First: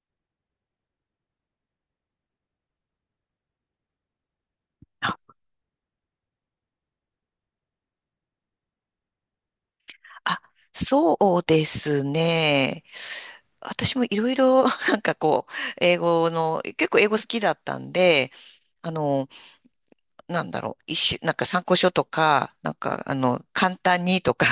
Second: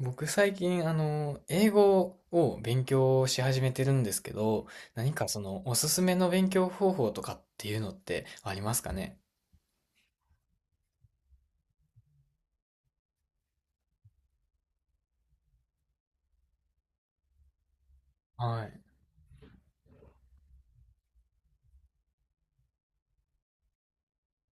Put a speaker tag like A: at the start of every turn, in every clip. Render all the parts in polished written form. A: 僕最近、英語を勉強し始めてるんですけど、何かその、おすすめの勉強方法とかっていうのってありますかね。
B: あ、そうですね。私もいろいろ、なんかこう、英語の、結構英語好きだったんで、
A: はい。
B: あの、なんだろう、一種、なんか参考書とか、簡単にとか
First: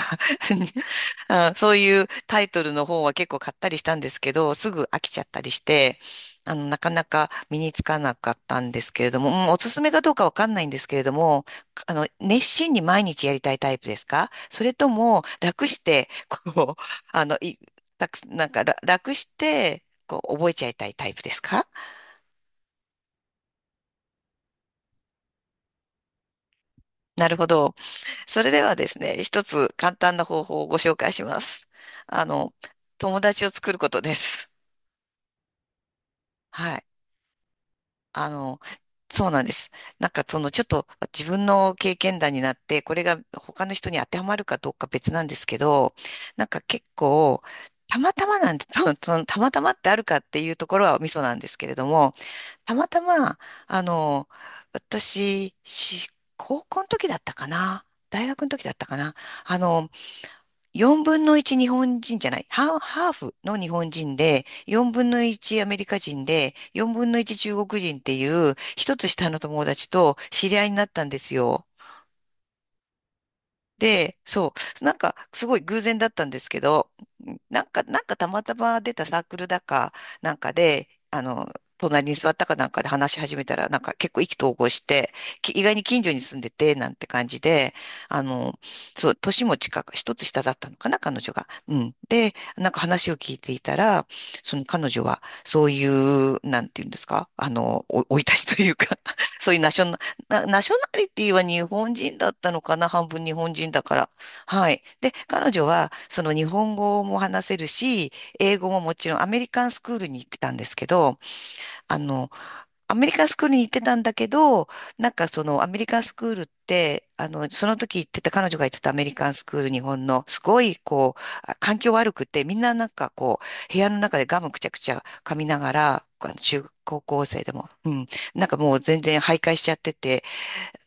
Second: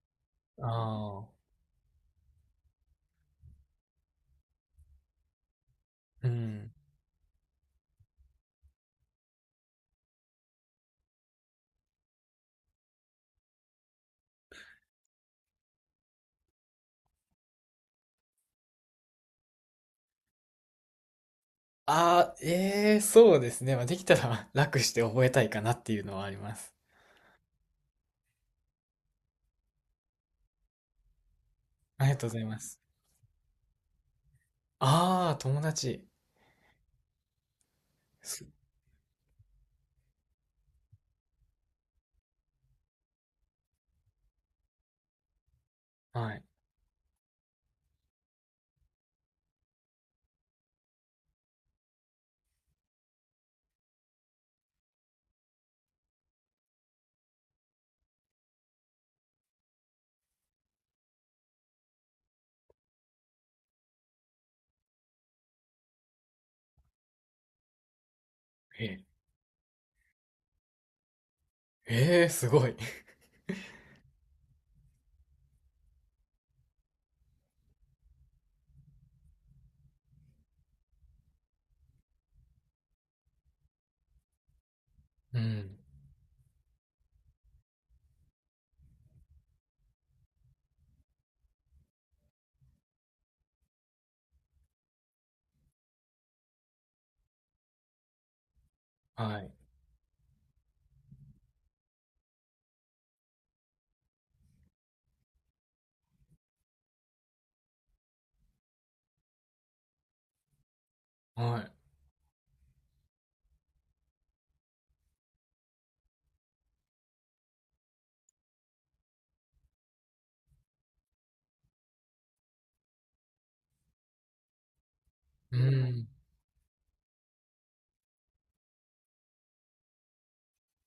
A: あ あ、
B: あそういうタイトルの本は結構買ったりしたんですけど、すぐ飽きちゃったりして、
A: うん。
B: なかなか身につかなかったんですけれども、うんおすすめかどうかわかんないんですけれども、熱心に毎日やりたいタイプですか？それとも、楽して、こう、あの、い、たく、なんか、ら楽して、こう、覚えちゃいたいタイプですか？
A: ああ、ええ、そうですね。まあ、できたら 楽して覚えたいかなっていうのはあります。
B: なるほど。それではですね、一つ簡単な方法をご紹介します。
A: ありが
B: あ
A: とうござい
B: の、
A: ます。
B: 友達を作ることです。
A: ああ、友達。
B: はい。あ
A: す
B: の、そうなんです。なんかそのちょっと自分の経験談になって、これが他の人に当てはまるかどうか別なんですけど、
A: はい。
B: なんか結構、たまたまなんて、そのたまたまってあるかっていうところはミソなんですけれども、たまたま、あの、私、高校の時だったかな、大学の時だったかな、あの、4分の1日本人じゃない、ハーフの日本人で、4分の1アメリカ人で、4分の1中国人っていう、
A: え
B: 一
A: え、
B: つ下の友達と知り合いになったんですよ。
A: ええ、すごい。
B: で、そう、なんかすごい偶然だったんですけど、なんか、たまたま出たサークルだかなんかで、隣に座ったかなんかで話し始めたら、なんか結構意気投合して、
A: う
B: 意外
A: ん。
B: に近所に住んでて、なんて感じで、あの、そう、年も近く、一つ下だったのかな、彼女が。うん。で、なんか話を聞いていたら、その彼女は、そういう、なんていうんですか、お生い立ちというか、
A: はい。
B: そういうナショナリティは日本人だったのかな、半分日本人だから。はい。で、彼女は、その日本語も話せるし、英語ももちろんアメリカンスクールに行ってたんですけど、
A: はい。
B: あの、アメリカンスクールに行ってたんだけど、なんかそのアメリカンスクールって、その時行ってた、彼女が行ってたアメリカンスクール、日本の、すごいこう、環境悪くて、みんななんかこう、部屋の中でガムくちゃくちゃ噛み
A: う
B: ながら、
A: ん。
B: 中高校生でも、うん、なんかもう全然徘徊しちゃってて、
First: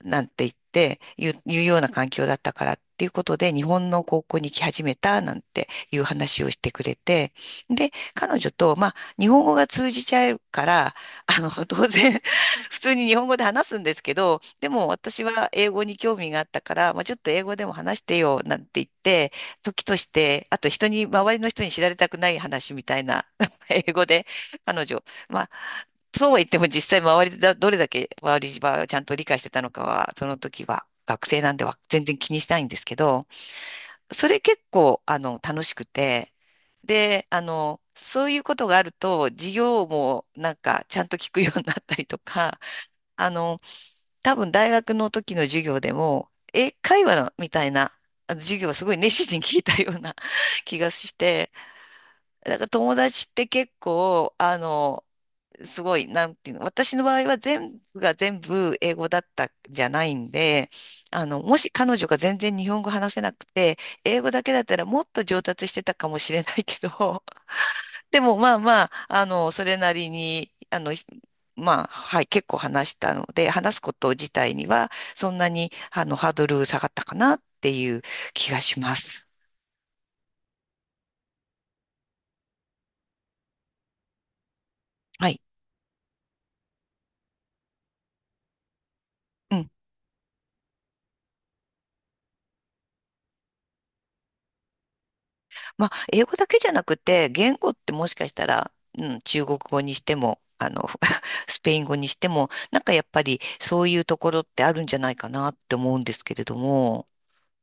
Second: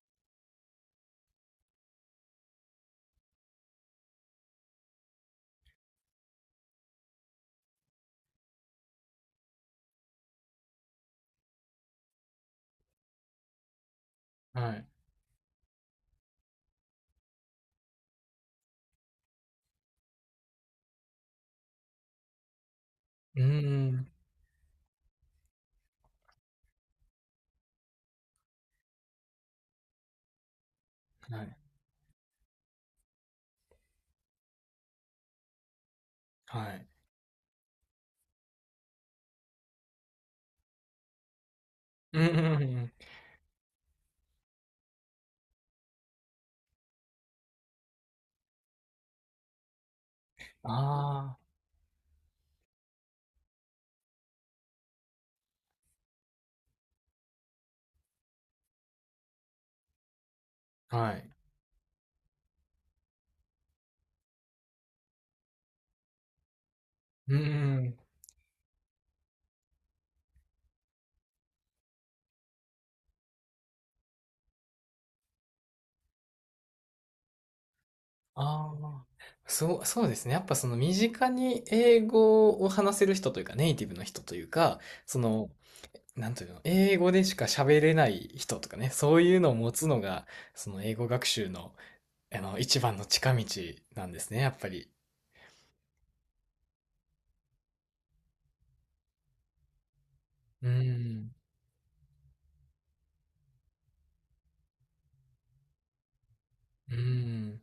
B: なんて言うような環境だったからっていうことで、日本の高校に来始めたなんていう話をしてくれて、で、彼女と、まあ、日本語が通じちゃうから、当然、普通に日本語で話すんですけど、で
A: はい。
B: も私は英語に興味があったから、まあ、ちょっと英語でも話してよなんて言って、時として、あと周りの人に知られたくない話みたいな
A: う
B: 英語
A: ん。
B: で、彼女、まあ、そうは言っても実際周りでだ、どれだけ周りはちゃんと理解してたのかは、その時は学生
A: は
B: な
A: い。
B: んでは全然気にしないんですけど、それ結構、楽しくて、
A: はい。
B: で、そういうことがあると、授業もなんかちゃんと聞くようになったりと
A: う
B: か、
A: ん。
B: あの、多分大学の時の授業でも、英会話みたいな、あの授業をすごい熱心に聞いたような 気がし
A: ああ。
B: て、だから友達って結構、すごい、なんていうの、私の場合は全部が全部英語だったんじゃないんで、
A: はい。
B: もし彼女が全然日本語話せなくて、英語だけだったらもっと上達してたかもしれないけど、
A: うーん。
B: でもまあまあ、それなりに、まあ、はい、結構話したので、話すこと自体には、そんなに、ハードル下がったかなっていう気が
A: あ
B: しま
A: あ、
B: す。
A: そう、そうですね。やっぱその身近に英語を話せる人というか、ネイティブの人というか、そ
B: はい。
A: の、なんというの、英語でしか喋れない人とかね、そういうのを
B: うん
A: 持つのが、その英語学習の、一番の近道なんですね、やっぱり。
B: まあ、英語だけじゃなくて、言語ってもしかしたら、うん、中国語にしても、
A: うーん。
B: スペイン語にしても、なんかやっぱりそういうところってあるんじゃないかなって思うんですけれど
A: うー
B: も、
A: ん。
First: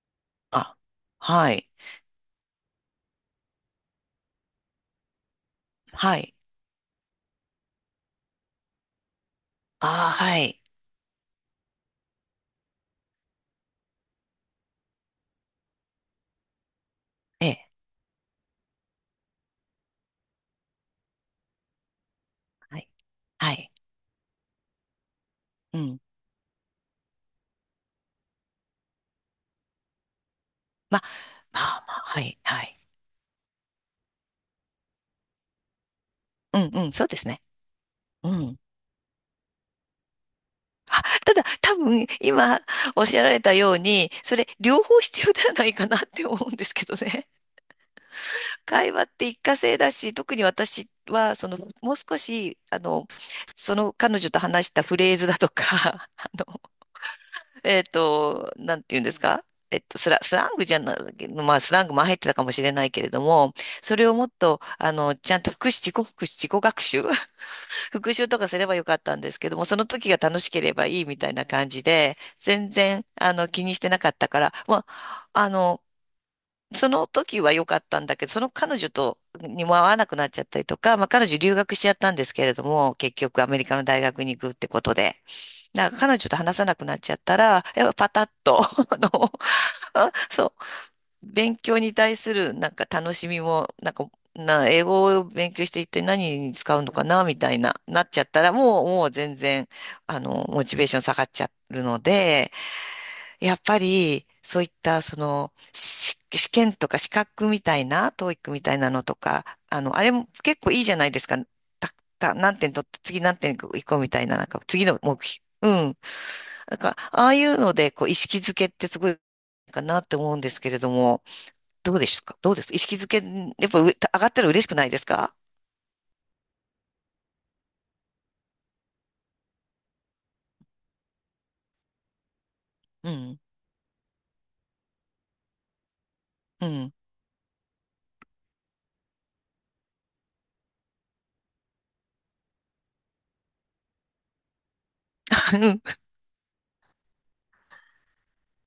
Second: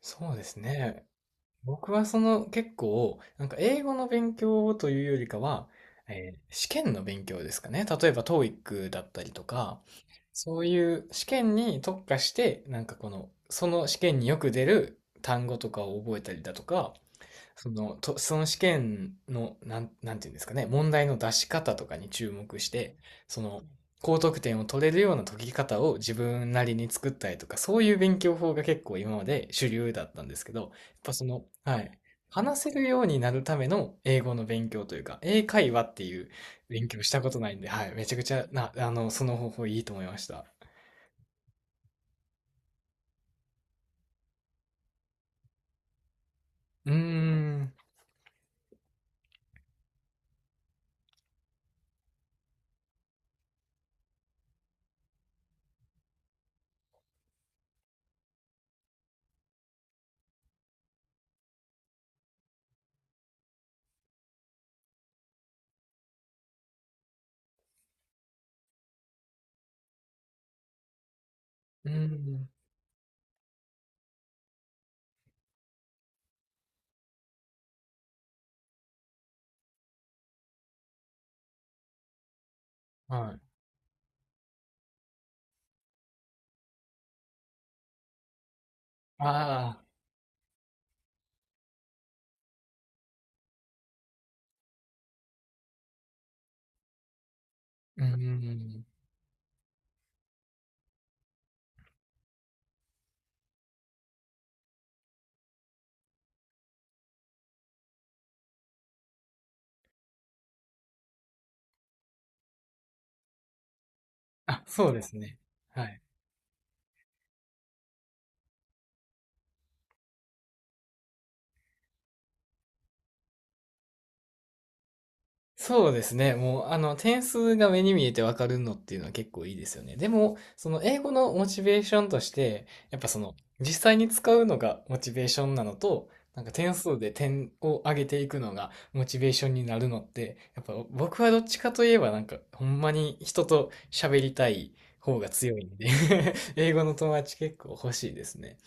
A: そうです
B: あ、
A: ね。
B: はい、
A: 僕はその結構、なんか英語の勉強というよりかは、
B: はい、
A: 試験の勉強ですかね。例えば TOEIC だったりとか、
B: ああ、は
A: そ
B: い、
A: ういう試験に特化して、なんかこの、その試験によく出る単語とかを覚えたりだとか、
B: ええ、
A: その、と、その試験の、なんていうんですかね、問題の出し方とかに注目し
B: はい、
A: て、そ
B: は
A: の、
B: い、
A: 高得点を取れるような解き
B: う
A: 方を
B: ん、
A: 自分なりに作ったりとか、そういう勉強法が結構今まで主流だったんですけど、やっ
B: まあ、
A: ぱその、
B: ま
A: は
B: あ
A: い、
B: まあ、はい、
A: 話
B: は
A: せ
B: い、
A: るようになるための英語の勉強というか、英会話っていう
B: うん、
A: 勉
B: うん、
A: 強
B: そ
A: し
B: うで
A: た
B: す
A: こと
B: ね。
A: ないんで、はい、めちゃく
B: う
A: ちゃ
B: ん。
A: な、その方法いいと思いました。
B: ただ、多分、今、おっしゃられたように、それ、両方必要ではないかなって思うんですけ
A: うー
B: どね。
A: ん、
B: 会話って一過性だし、特に私は、その、もう少し、その彼女と話したフレーズだとか、あの、なんて言うんですか？スラングじゃない、まあ、スラングも入ってたかもしれないけれども、それをもっと、ちゃんと復習、自己復習、自己学習、復習とかすればよかったんですけども、その時が楽しければいいみたいな感じ
A: うー
B: で、
A: ん、
B: 全然、気にしてなかったから、まあ、その時は良かったんだけど、その彼女とにも会わなくなっちゃったりとか、まあ彼女留学しちゃったんですけれども、結
A: は
B: 局
A: い。
B: アメリカの大学に行くってことで、だから彼女と話さなくなっちゃったら、やっぱパタッと、あ
A: あ
B: の、
A: あ、
B: あそう、勉強に対するなんか楽しみも、なんか、英語を勉強して一体何に使うのかな、みたいな、
A: う
B: な
A: ー
B: っちゃったら、
A: ん、
B: もう全然、モチベーション下がっちゃうので、やっぱり、そういった、その、試験とか資格みたいな、トーイックみたいなのとか、あれも結構いいじゃないですか。た、何点取って、次何点行こうみたいな、なんか、
A: あ、
B: 次
A: そう
B: の
A: です
B: 目
A: ね。
B: 標。う
A: は
B: ん。
A: い。
B: なんか、ああいうので、こう、意識づけってすごいかなって思うんですけれども、どうですか？どうです意識づけ、やっぱ上がったら嬉しくないですか？
A: そうですね。もう、点数が目に見えてわかるのっていうのは結構いいですよね。でも、その英語のモチベーションとして、やっぱ
B: う
A: その、
B: ん。
A: 実際に使うのがモチベーションなのと、なんか
B: う
A: 点
B: ん。
A: 数で点を上げていくのがモチベーションになるのって、やっぱ僕はどっちかといえばなんか、ほんまに人と喋りたい方が強いんで 英語の友達結構欲しいですね。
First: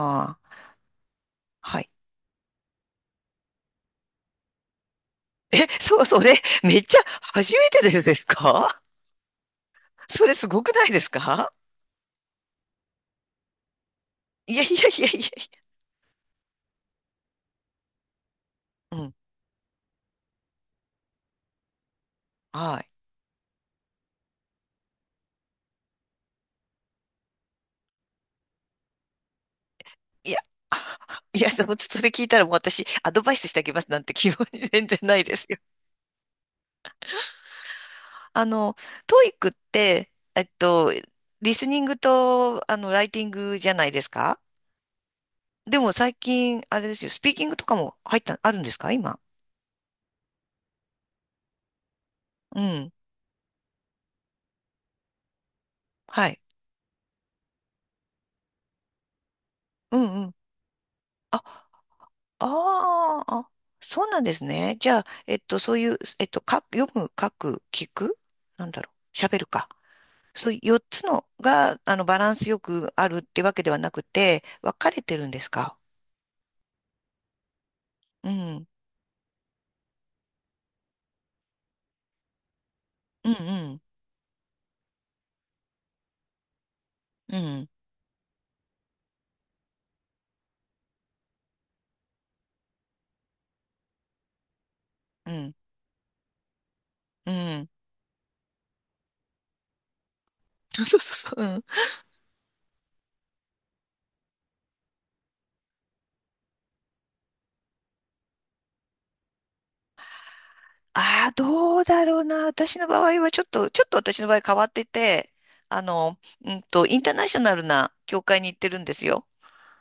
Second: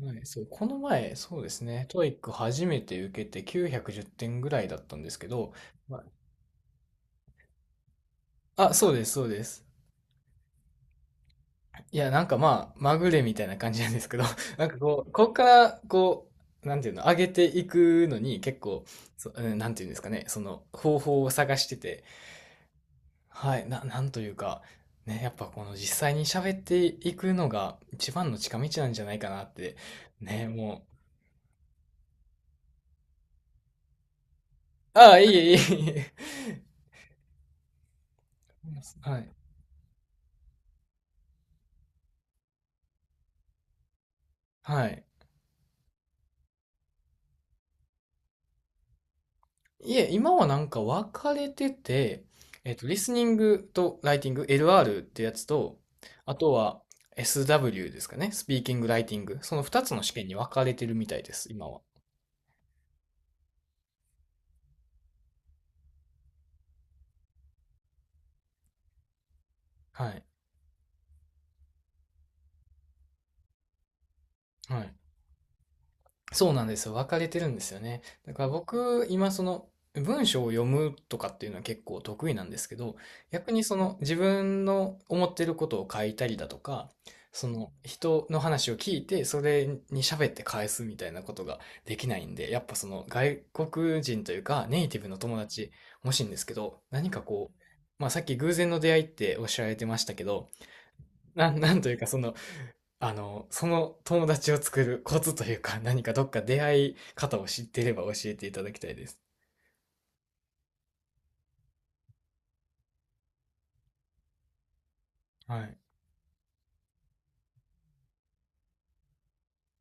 A: はい、そう、
B: あ、
A: この前、そうです
B: は
A: ね、
B: い。
A: トーイック初めて受けて910点ぐらいだったんですけど、
B: え、そう、それ、めっちゃ初めてです
A: あ、
B: か？
A: そうです、そうです。
B: それすごくないですか？
A: いや、なんかまあ、まぐれみたいな感じなんですけど、
B: いや
A: な
B: い
A: んか
B: やい
A: こ
B: や
A: う、
B: い
A: こっか
B: や、
A: ら、こう、なんていうの、上げていくのに結構、
B: うん、
A: うんなんていうんですかね、その方法を探してて、
B: はい。
A: はい、なんというか、ね、やっぱこの実際に喋っていくのが一番の近道なんじゃないかなって、
B: いや、
A: ね、も
B: いや、その、それ聞いたらもう私、アドバイスしてあげますなんて気分に全
A: う、
B: 然
A: あ
B: な
A: あ、
B: い
A: い
B: です
A: えいえ
B: よ。
A: いえ。
B: あの、
A: は
B: ト
A: い、
B: イックって、リスニングと、ライティングじゃないですか？
A: はい。
B: でも最近、あれですよ、スピーキングとかも入った、あるんですか今？
A: いえ、今はなんか分かれてて、
B: う
A: えっと、
B: ん。
A: リスニングとライティング、LR ってやつと、
B: は
A: あ
B: い。
A: とは SW ですかね、スピーキング、ライティング、その2つ
B: う
A: の試
B: ん
A: 験
B: う
A: に
B: ん。
A: 分かれてるみたいです、
B: あ、
A: 今は。
B: あーあ、そうなんですね。じゃあ、そういう、読む、書く、聞くなんだろう。喋るか。
A: はい。
B: そう、4つのが、バランスよくあるってわけではなくて、分
A: は
B: か
A: い。
B: れてるんですか？
A: そうなんですよ。分かれてるんですよね。
B: う
A: だから
B: ん、
A: 僕、今その文章を読むとかっていうのは結構得意なんですけど、
B: う
A: 逆にそ
B: ん、
A: の自分の思ってることを書いたりだとか、
B: うん、
A: そ
B: うん、
A: の人の話を聞いて、それに喋って返すみたいなことができないんで、やっぱその外国人というかネイティブの
B: う
A: 友
B: ん、
A: 達欲しいんですけど、何か
B: う
A: こう、
B: ん。
A: まあさっき偶然の出会いっておっしゃられてましたけど、
B: そうそうそう、うん。
A: なんというかそのその友達を作るコツというか、何かどっか出会い方を知っていれば教えていただきたいです。
B: ああ、どうだろうな。私の場合はちょっと、ちょっと私の場合変わってて、
A: はい。
B: あの、インターナショナルな教会に行ってるんですよ。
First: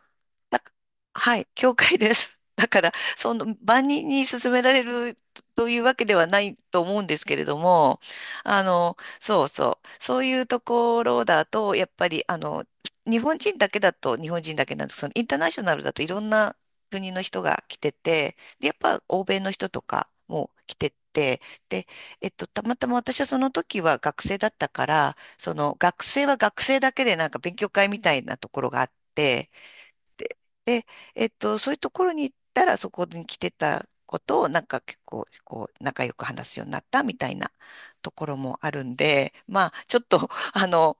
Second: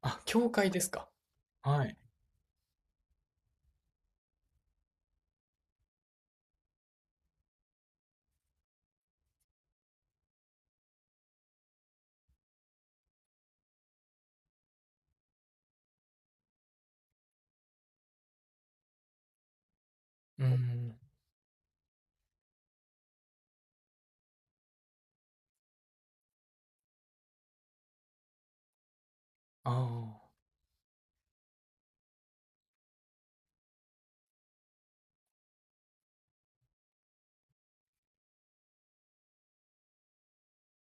A: あ、教
B: なん
A: 会
B: か、
A: ですか。
B: はい、教
A: はい。
B: 会です。だから、その、万人に勧められるというわけではないと思うんですけれども、そうそう、そういうところだと、やっぱり、日本人だけだと日本人だけなんですけど、そのインターナショナルだといろんな国の人が来てて、で、やっぱ欧米の人とか
A: う
B: も来て
A: ん。
B: て、で、たまたま私はその時は学生だったから、その学生は学生だけでなんか勉強会みたいなところがあって、
A: あ
B: そういうところに行ったら、そこに来てたことを、なんか結構、こう、仲良く話すようになったみたいなところもあるんで、まあ、ちょっと、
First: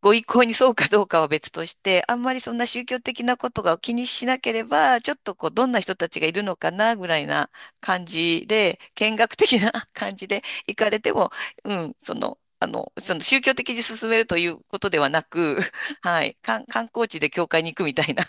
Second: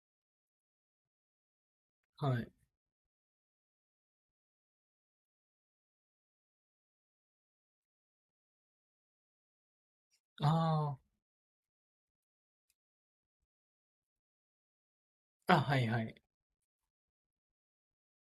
B: ご意向にそうかどうかは別として、あん
A: あ。
B: ま
A: は
B: り
A: い。
B: そんな宗教的なことが気にしなければ、ちょっとこう、どんな人たちがいるのかな、ぐらいな感じで、見学的な 感じで
A: あ
B: 行かれて
A: あ。
B: も、うん、その、その宗教的に進めるということではなく、
A: あ、はいはい。
B: はい、観光地で教会に行くみたいな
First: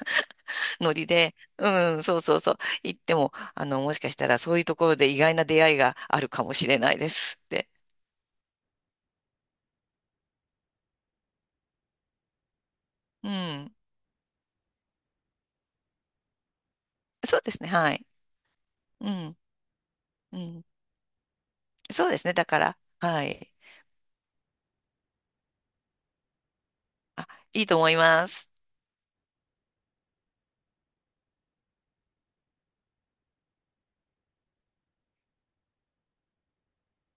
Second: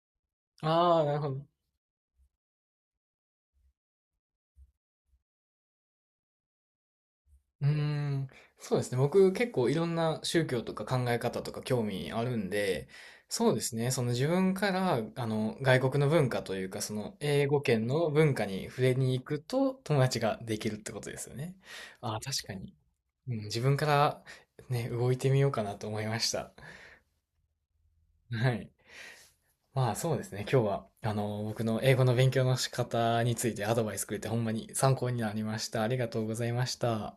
B: ノ
A: ああ、
B: リ
A: なるほ
B: で、
A: ど。
B: うん、そうそうそう、行っても、もしかしたらそういうところで意外な出会いがあるかもしれないですっ
A: うー
B: て。
A: ん。そうですね。僕結構いろんな宗教とか考え方とか興味あるんで、
B: う
A: そうで
B: ん、
A: すね。その自分から、外国の文化というか、その
B: そう
A: 英
B: で
A: 語
B: すね、
A: 圏
B: はい。
A: の文化に触れ
B: う
A: に行
B: ん、
A: くと友達
B: う
A: がで
B: ん、
A: きるってことですよね。
B: そう
A: あ
B: で
A: あ、
B: すね、
A: 確
B: だ
A: か
B: か
A: に。
B: ら、は
A: うん、
B: い。
A: 自分からね、動いてみようかなと思いました。
B: あ、いいと思いま
A: は
B: す。
A: い。まあそうですね、今日は、僕の英語の勉強の仕方についてアドバイスくれてほんまに参考になりました。ありがとうございました。